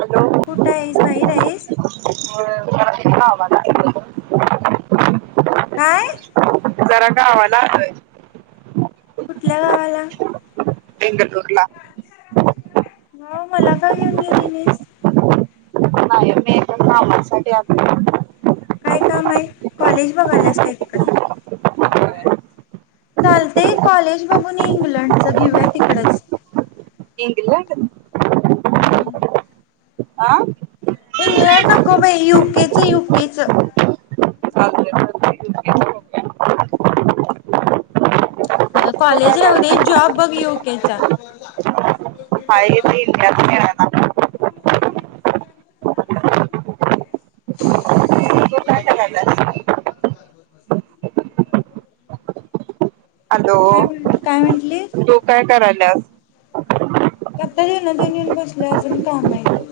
Hello! कुठं आहेस बाहेर आहेस गावाला गेलो गं. काय [unintelligible] जरा गावाला आलोय. कुठल्या गावाला तेंगकला हो मला का घेऊन गेली मीस ण नाही मी कामासाठी आ काय काम आहे कॉलेज बघायलास काय तिकड चालते कॉलेज बघून ये इंग्लंडच घेऊया तिकडच हंगल हम्म आं इंग्लंड ना कोम युक के युकेच चालतंय चालतंय. तू काय कॉलेज राहू दे करायलास जॉब बघ येोक्याचा पाय तत तू काय करायलास हॅलो काय म्हण काय म्हटली तो काय करालास कता देऊन दे न येऊन बसले अस म काम आहे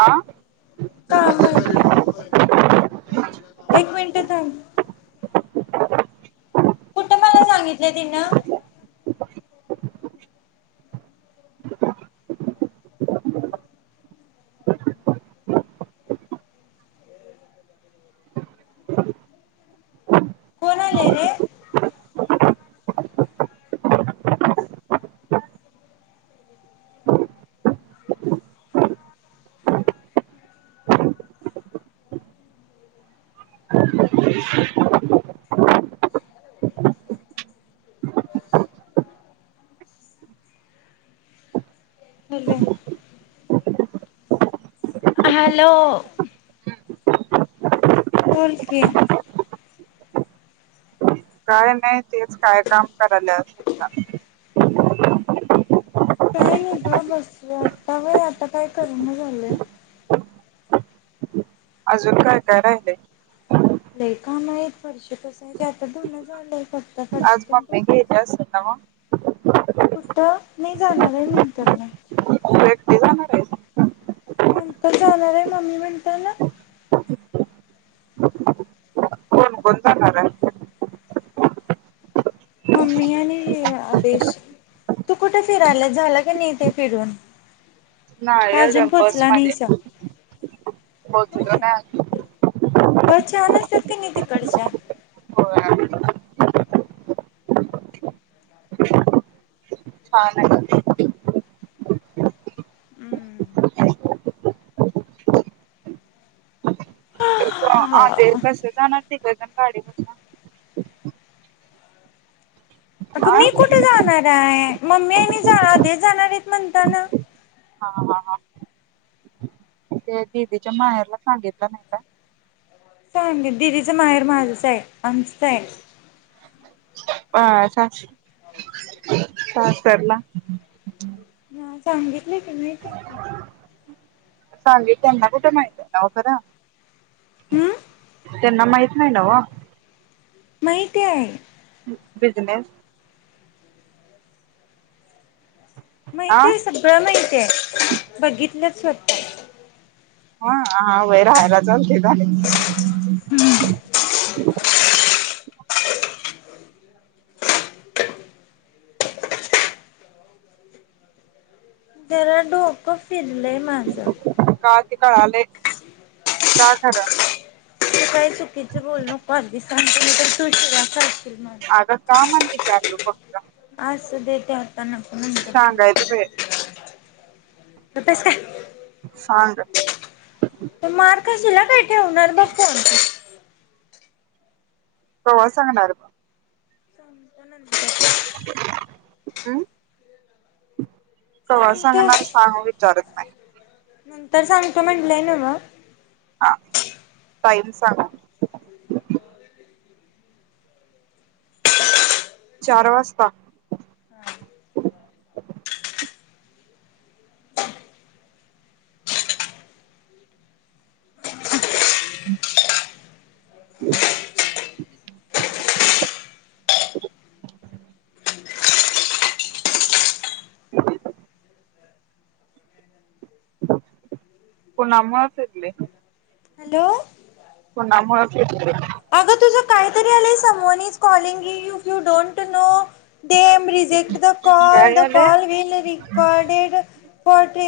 आ काम आहे एक मिनिटग कुठं मला सांगितलं तिन कोणाले रे हला हॅलो बोल कि काय नाही तेच काय काम करायल अस विच काही नाही ग बस आता वय आता काय करण झालं अजून काय काय राहिलं नाही काम आहेत वर्ष कसयचे आता दोनच झालं अज म मग नाही जाणार आहे म्हणता ना तू एकटी जाणार आहेस नंतर जाणार आहे मम्मी म्हणताना कोण कोण जाणार आहे मम्मी आणि आदेश तू कुठे फिरायला झाला क नाही ते फिरून नाही का अजून एकदम बस पोहोचला नाहीसा. मध्येत होय कनी तिकडच्या छान हम्म अ ते कसं जाणार त काले आ अगं मी कुठे जाणार आहे मम्मी आहे आधीच जाणार आहेतेत म्हणताना हा हा हा ते दिदीच्या माहेरला सांगितलं नाही का सांगित दिदीचं माहेर माझच आहे आमचं आहे ह [unintelligible] सासरला. ह सांगितलं की मीचयेकी सांगे त्यांना कुठे माहित नाव खरं. हम्म! त्यांना माहित नाही नवं. माहिती हाय. बिझनेस आ माहित आहे सगळं माहित आहे. बघितलंच स्वतः हा. हा व्हय राहायला [unintelligible] झाले. जरा डोक फिरलंय माझं. का ते कळालयं का खरं? तु काय चुकीच बोलू नको आधीच सांगतो, नाय तर तु शिव्या खाशील. माझ्या आगं का म्हणून विचारलं फक्तं? त्या हातान सांगायच बाय [unintelligible] सांड तु मार ख खाशील ह ठेवणार बघं फोन. कवा सांगणार म? सांगतो नंतर [unintelligible] अं कवा सांगतो सांगणार सांग वी चालत नाय. नंतर सांगतो म्हटलंय नव्हं. हां टाईम सांगा. चार वाजता. [inaudible] [inaudible] कुणामुळं चिडले? हॅलो कुणामुळं चिडले? अगं तुझं काहीतरी आलंय सम one is calling if you don't know them reject the call काय द झाले कॉल विल रिकॉडेड [unintelligible]